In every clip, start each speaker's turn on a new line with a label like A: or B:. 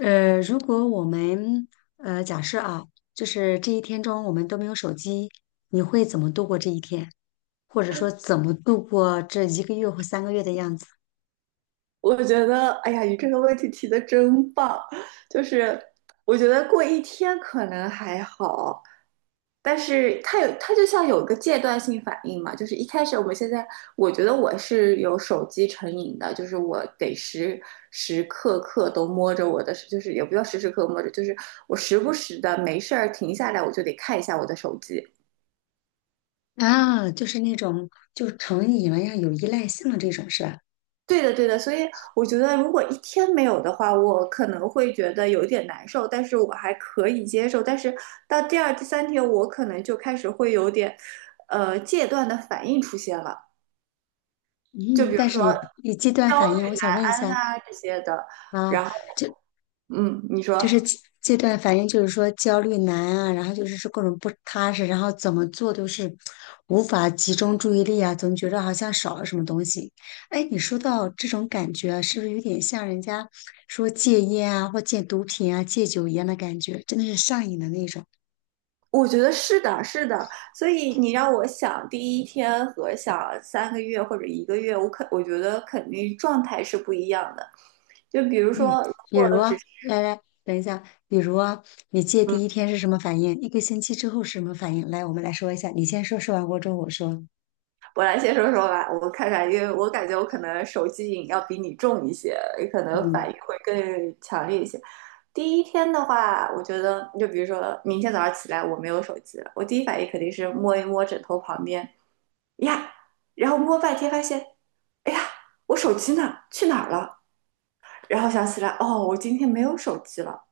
A: 如果我们假设,就是这一天中我们都没有手机，你会怎么度过这一天？或者说怎么度过这一个月或三个月的样子？
B: 我觉得，哎呀，你这个问题提的真棒。就是我觉得过一天可能还好，但是它有，它就像有个阶段性反应嘛。就是一开始，我们现在，我觉得我是有手机成瘾的，就是我得时时刻刻都摸着我的，就是也不要时时刻刻摸着，就是我时不时的没事儿停下来，我就得看一下我的手机。
A: 啊，就是那种就成瘾了呀，有依赖性的这种是吧？
B: 对的，对的，所以我觉得如果一天没有的话，我可能会觉得有一点难受，但是我还可以接受。但是到第二、第三天，我可能就开始会有点，戒断的反应出现了，就
A: 嗯，
B: 比如
A: 但
B: 说
A: 是你戒断反应，我想问一
B: 安
A: 下
B: 啊这些的。
A: 啊，
B: 然后，嗯，你说，
A: 就是这段，反应就是说焦虑难啊，然后就是说各种不踏实，然后怎么做都是无法集中注意力啊，总觉得好像少了什么东西。哎，你说到这种感觉啊是不是有点像人家说戒烟啊，或戒毒品啊、戒酒一样的感觉？真的是上瘾的那种。
B: 我觉得是的，是的。所以你让我想第一天和想三个月或者一个月，我觉得肯定状态是不一样的。就比如
A: 嗯，
B: 说，如
A: 比
B: 果
A: 如啊，
B: 只是
A: 来来，等一下，比如啊，你戒
B: 嗯。
A: 第一天是什么反应？一个星期之后是什么反应？来，我们来说一下，你先说，说完过之后我说。嗯
B: 我来先说说吧，我看看，因为我感觉我可能手机瘾要比你重一些，也可能反应会更强烈一些。第一天的话，我觉得就比如说明天早上起来我没有手机了，我第一反应肯定是摸一摸枕头旁边呀，然后摸半天发现，哎呀，我手机呢？去哪儿了？然后想起来，哦，我今天没有手机了。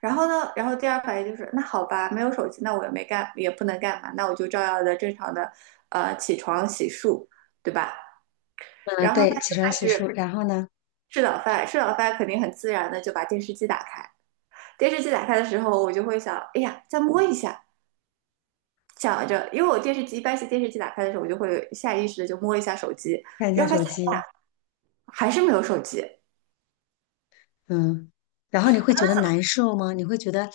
B: 然后呢，然后第二反应就是，那好吧，没有手机，那我也没干，也不能干嘛，那我就照样的正常的，起床洗漱，对吧？
A: 嗯，
B: 然后呢
A: 对，起
B: 就
A: 床
B: 开
A: 洗漱，
B: 始
A: 然后呢？
B: 吃早饭，吃早饭肯定很自然的就把电视机打开。电视机打开的时候，我就会想，哎呀，再摸一下，想着，因为我电视机一般是电视机打开的时候，我就会下意识的就摸一下手机，
A: 看一下
B: 然后发
A: 手
B: 现
A: 机，
B: 还是没有手机，
A: 嗯，然后你会觉得难受吗？你会觉得，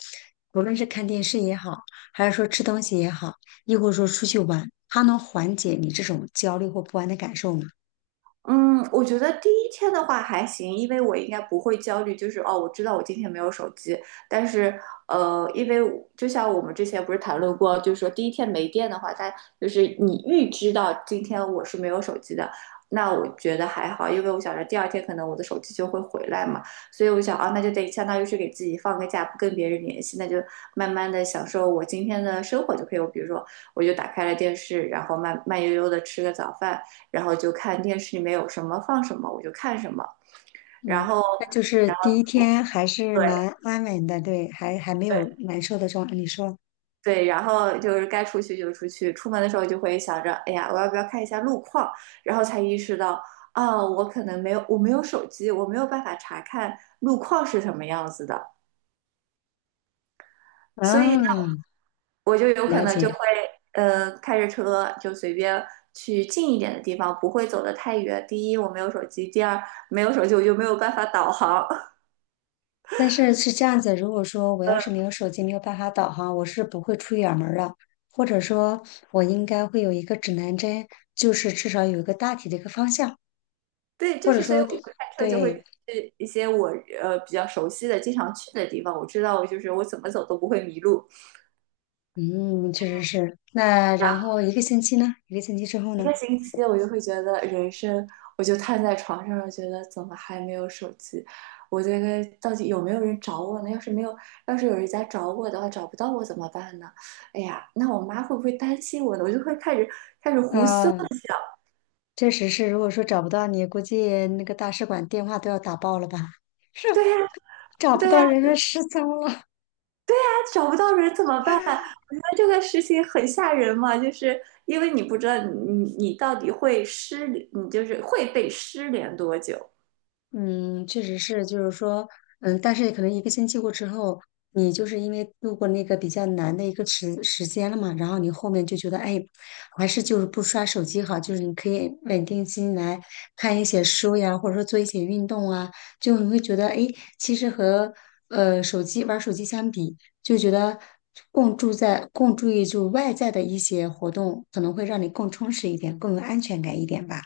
A: 无论是看电视也好，还是说吃东西也好，亦或者说出去玩，它能缓解你这种焦虑或不安的感受吗？
B: 嗯，我觉得第一天的话还行，因为我应该不会焦虑，就是哦，我知道我今天没有手机，但是因为我就像我们之前不是谈论过，就是说第一天没电的话，它就是你预知到今天我是没有手机的，那我觉得还好，因为我想着第二天可能我的手机就会回来嘛，所以我想啊，那就得相当于是给自己放个假，不跟别人联系，那就慢慢的享受我今天的生活就可以了。我比如说，我就打开了电视，然后慢慢悠悠的吃个早饭。然后就看电视里面有什么放什么，我就看什么，然
A: 嗯，
B: 后，
A: 那就是
B: 然
A: 第一
B: 后
A: 天还是
B: 对
A: 蛮安稳的，对，还没有
B: 对
A: 难受的状态。你说，
B: 对，然后就是该出去就出去，出门的时候就会想着，哎呀，我要不要看一下路况，然后才意识到。啊，我可能没有，我没有手机，我没有办法查看路况是什么样子的，所以呢，
A: 嗯，
B: 我就有可
A: 了
B: 能就
A: 解。
B: 会，开着车就随便去近一点的地方，不会走得太远。第一，我没有手机；第二，没有手机我就没有办法导航。
A: 但是是这样子，如果说我要是没有手机，没有办法导航，我是不会出远门儿的。或者说，我应该会有一个指南针，就是至少有一个大体的一个方向。
B: 对，
A: 或
B: 就
A: 者
B: 是所以
A: 说
B: 我就
A: 对
B: 开车就会
A: 对
B: 去一些我比较熟悉的、经常去的地方，我知道就是我怎么走都不会迷路。
A: 嗯，确实是。那
B: 然
A: 然
B: 后
A: 后一个星期呢？一个星期之后
B: 一
A: 呢？
B: 个星期，我就会觉得人生，我就瘫在床上，觉得怎么还没有手机？我这个到底有没有人找我呢？要是没有，要是有人家找我的话，找不到我怎么办呢？哎呀，那我妈会不会担心我呢？我就会开始胡思
A: 啊，
B: 乱想。
A: 确实是。如果说找不到你，估计那个大使馆电话都要打爆了吧？是
B: 对呀、
A: 找不
B: 对
A: 到
B: 呀、
A: 人了，失踪了。
B: 找不到人怎么办？我觉得这个事情很吓人嘛，就是因为你不知道你到底你就是会被失联多久。
A: 嗯，确实是，就是说，嗯，但是可能一个星期过之后，你就是因为度过那个比较难的一个时间了嘛，然后你后面就觉得，哎，还是就是不刷手机好，就是你可以稳定心来看一些书呀，或者说做一些运动啊，就你会觉得，哎，其实和手机玩手机相比，就觉得更注意就外在的一些活动，可能会让你更充实一点，更有安全感一点吧。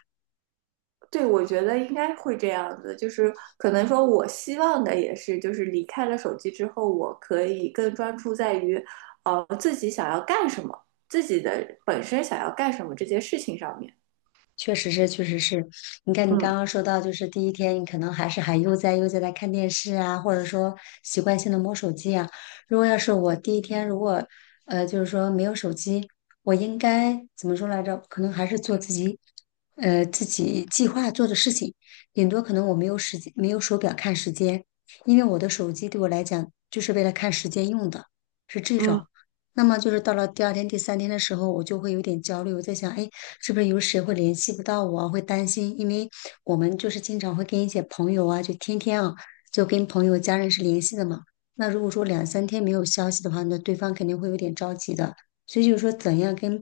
B: 对，我觉得应该会这样子，就是可能说，我希望的也是，就是离开了手机之后，我可以更专注在于，自己想要干什么，自己的本身想要干什么这件事情上面。
A: 确实是，确实是。你看，你
B: 嗯
A: 刚刚说到，就是第一天，你可能还是还悠哉悠哉在看电视啊，或者说习惯性的摸手机啊。如果要是我第一天，如果就是说没有手机，我应该怎么说来着？可能还是做自己自己计划做的事情，顶多可能我没有时间，没有手表看时间，因为我的手机对我来讲就是为了看时间用的，是这
B: 嗯，
A: 种。那么就是到了第二天、第三天的时候，我就会有点焦虑。我在想，哎，是不是有谁会联系不到我啊会担心，因为我们就是经常会跟一些朋友啊，就天天啊，就跟朋友、家人是联系的嘛。那如果说两三天没有消息的话，那对方肯定会有点着急的。所以就是说，怎样跟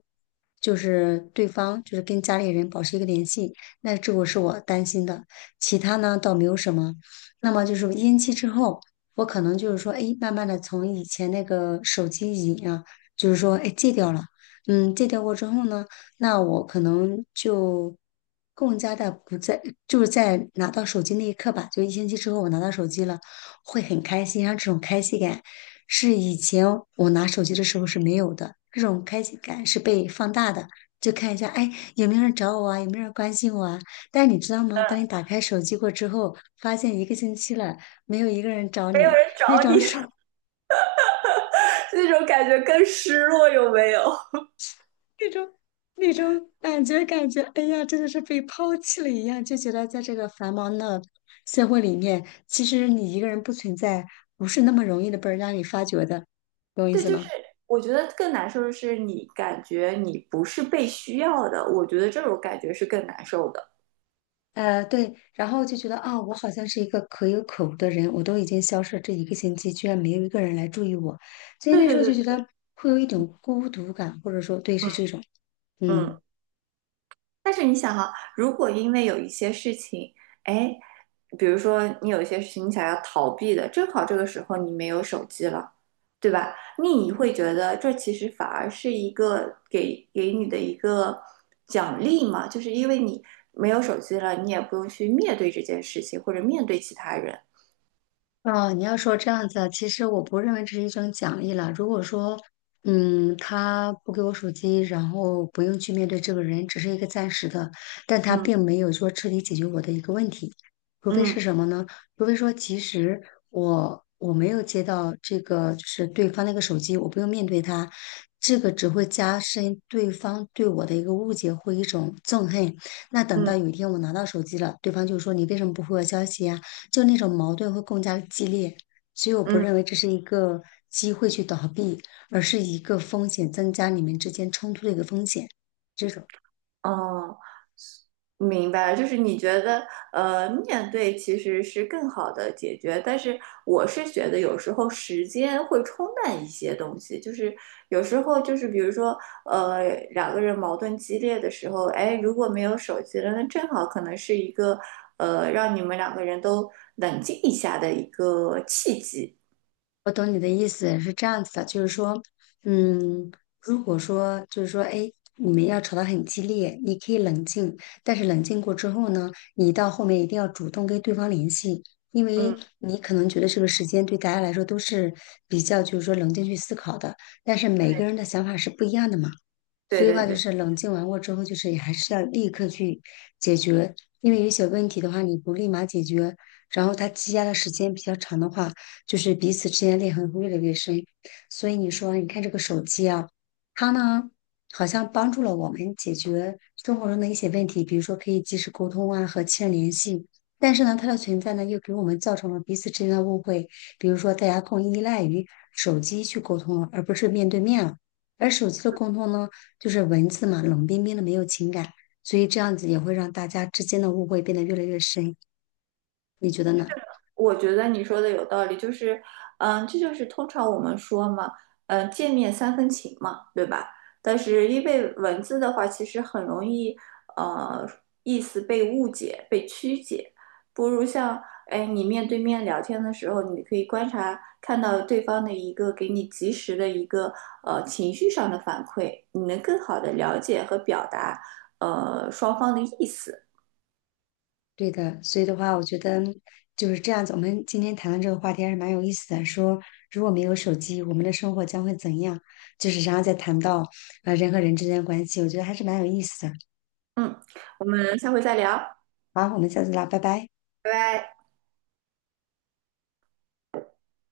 A: 就是对方，就是跟家里人保持一个联系，那这个是我担心的。其他呢，倒没有什么。那么就是烟期之后，我可能就是说，哎，慢慢的从以前那个手机瘾啊。就是说，哎，戒掉了，嗯，戒掉过之后呢，那我可能就更加的不在，就是在拿到手机那一刻吧，就一星期之后我拿到手机了，会很开心，然后这种开心感是以前我拿手机的时候是没有的，这种开心感是被放大的。就看一下，哎，有没有人找我啊？有没有人关心我啊？但是你知道吗？当你打开手机过之后，发现一个星期了，没有一个人找
B: 没有
A: 你，
B: 人
A: 那
B: 找
A: 种
B: 你，
A: 手
B: 那种感觉更失落，有没有？
A: 那种那种感觉，感觉，哎呀，真的是被抛弃了一样，就觉得在这个繁忙的社会里面，其实你一个人不存在，不是那么容易的被人家你发掘的，懂我意
B: 对，
A: 思
B: 就是
A: 吗？
B: 我觉得更难受的是，你感觉你不是被需要的，我觉得这种感觉是更难受的。
A: 对，然后就觉得啊，我好像是一个可有可无的人，我都已经消失了这一个星期，居然没有一个人来注意我，所以
B: 对
A: 那时
B: 对
A: 候就
B: 对，
A: 觉
B: 对
A: 得会有一种孤独感，或者说，对，是
B: 嗯。
A: 这种，
B: 嗯。
A: 嗯。
B: 但是你想哈、如果因为有一些事情，哎，比如说你有一些事情你想要逃避的，正好这个时候你没有手机了，对吧？你会觉得这其实反而是一个给你的一个奖励嘛，就是因为你没有手机了，你也不用去面对这件事情或者面对其他人。
A: 哦，你要说这样子啊其实我不认为这是一种奖励了。如果说，嗯，他不给我手机，然后不用去面对这个人，只是一个暂时的，但他并
B: 嗯
A: 没有说彻底解决我的一个问题。除非是
B: 嗯。
A: 什么呢？除非说，其实我没有接到这个，就是对方那个手机，我不用面对他，这个只会加深对方对我的一个误解或一种憎恨。那等
B: 嗯
A: 到有一天我拿到手机了，对方就说你为什么不回我消息呀？就那种矛盾会更加的激烈，所以我不
B: 嗯，
A: 认为这是一个机会去倒闭，而是一个风险增加，你们之间冲突的一个风险。这种
B: 哦，明白了，就是你觉得，面对其实是更好的解决，但是我是觉得有时候时间会冲淡一些东西，就是有时候就是比如说，呃，两个人矛盾激烈的时候，哎，如果没有手机了，那正好可能是一个，让你们两个人都冷静一下的一个契机。
A: 我懂你的意思是这样子的，就是说，嗯，如果说就是说，哎，你们要吵得很激烈，你可以冷静，但是冷静过之后呢，你到后面一定要主动跟对方联系。因为
B: 嗯，
A: 你可能觉得这个时间对大家来说都是比较，就是说冷静去思考的，但是每个人的想法是不一样的嘛。
B: 对
A: 所以
B: 对
A: 话就
B: 对。
A: 是冷静完过之后，就是也还是要立刻去解决，因为有一些问题的话，你不立马解决，然后它积压的时间比较长的话，就是彼此之间的裂痕会越来越深。所以你说，你看这个手机啊，它呢好像帮助了我们解决生活中的一些问题，比如说可以及时沟通啊，和亲人联系。但是呢，它的存在呢，又给我们造成了彼此之间的误会，比如说大家更依赖于手机去沟通了，而不是面对面了。而手机的沟通呢？就是文字嘛，冷冰冰的，没有情感，所以这样子也会让大家之间的误会变得越来越深，你觉得呢？
B: 我觉得你说的有道理，就是，嗯，这就是通常我们说嘛，嗯，见面三分情嘛，对吧？但是因为文字的话，其实很容易，呃，意思被误解、被曲解，不如像，哎，你面对面聊天的时候，你可以观察，看到对方的一个给你及时的一个，情绪上的反馈，你能更好的了解和表达，双方的意思。
A: 对的，所以的话，我觉得就是这样子。我们今天谈论这个话题还是蛮有意思的，说如果没有手机，我们的生活将会怎样？就是然后再谈到人和人之间的关系，我觉得还是蛮有意思的。
B: 嗯，我们下回再聊，
A: 好，我们下次聊，拜拜。
B: 拜拜。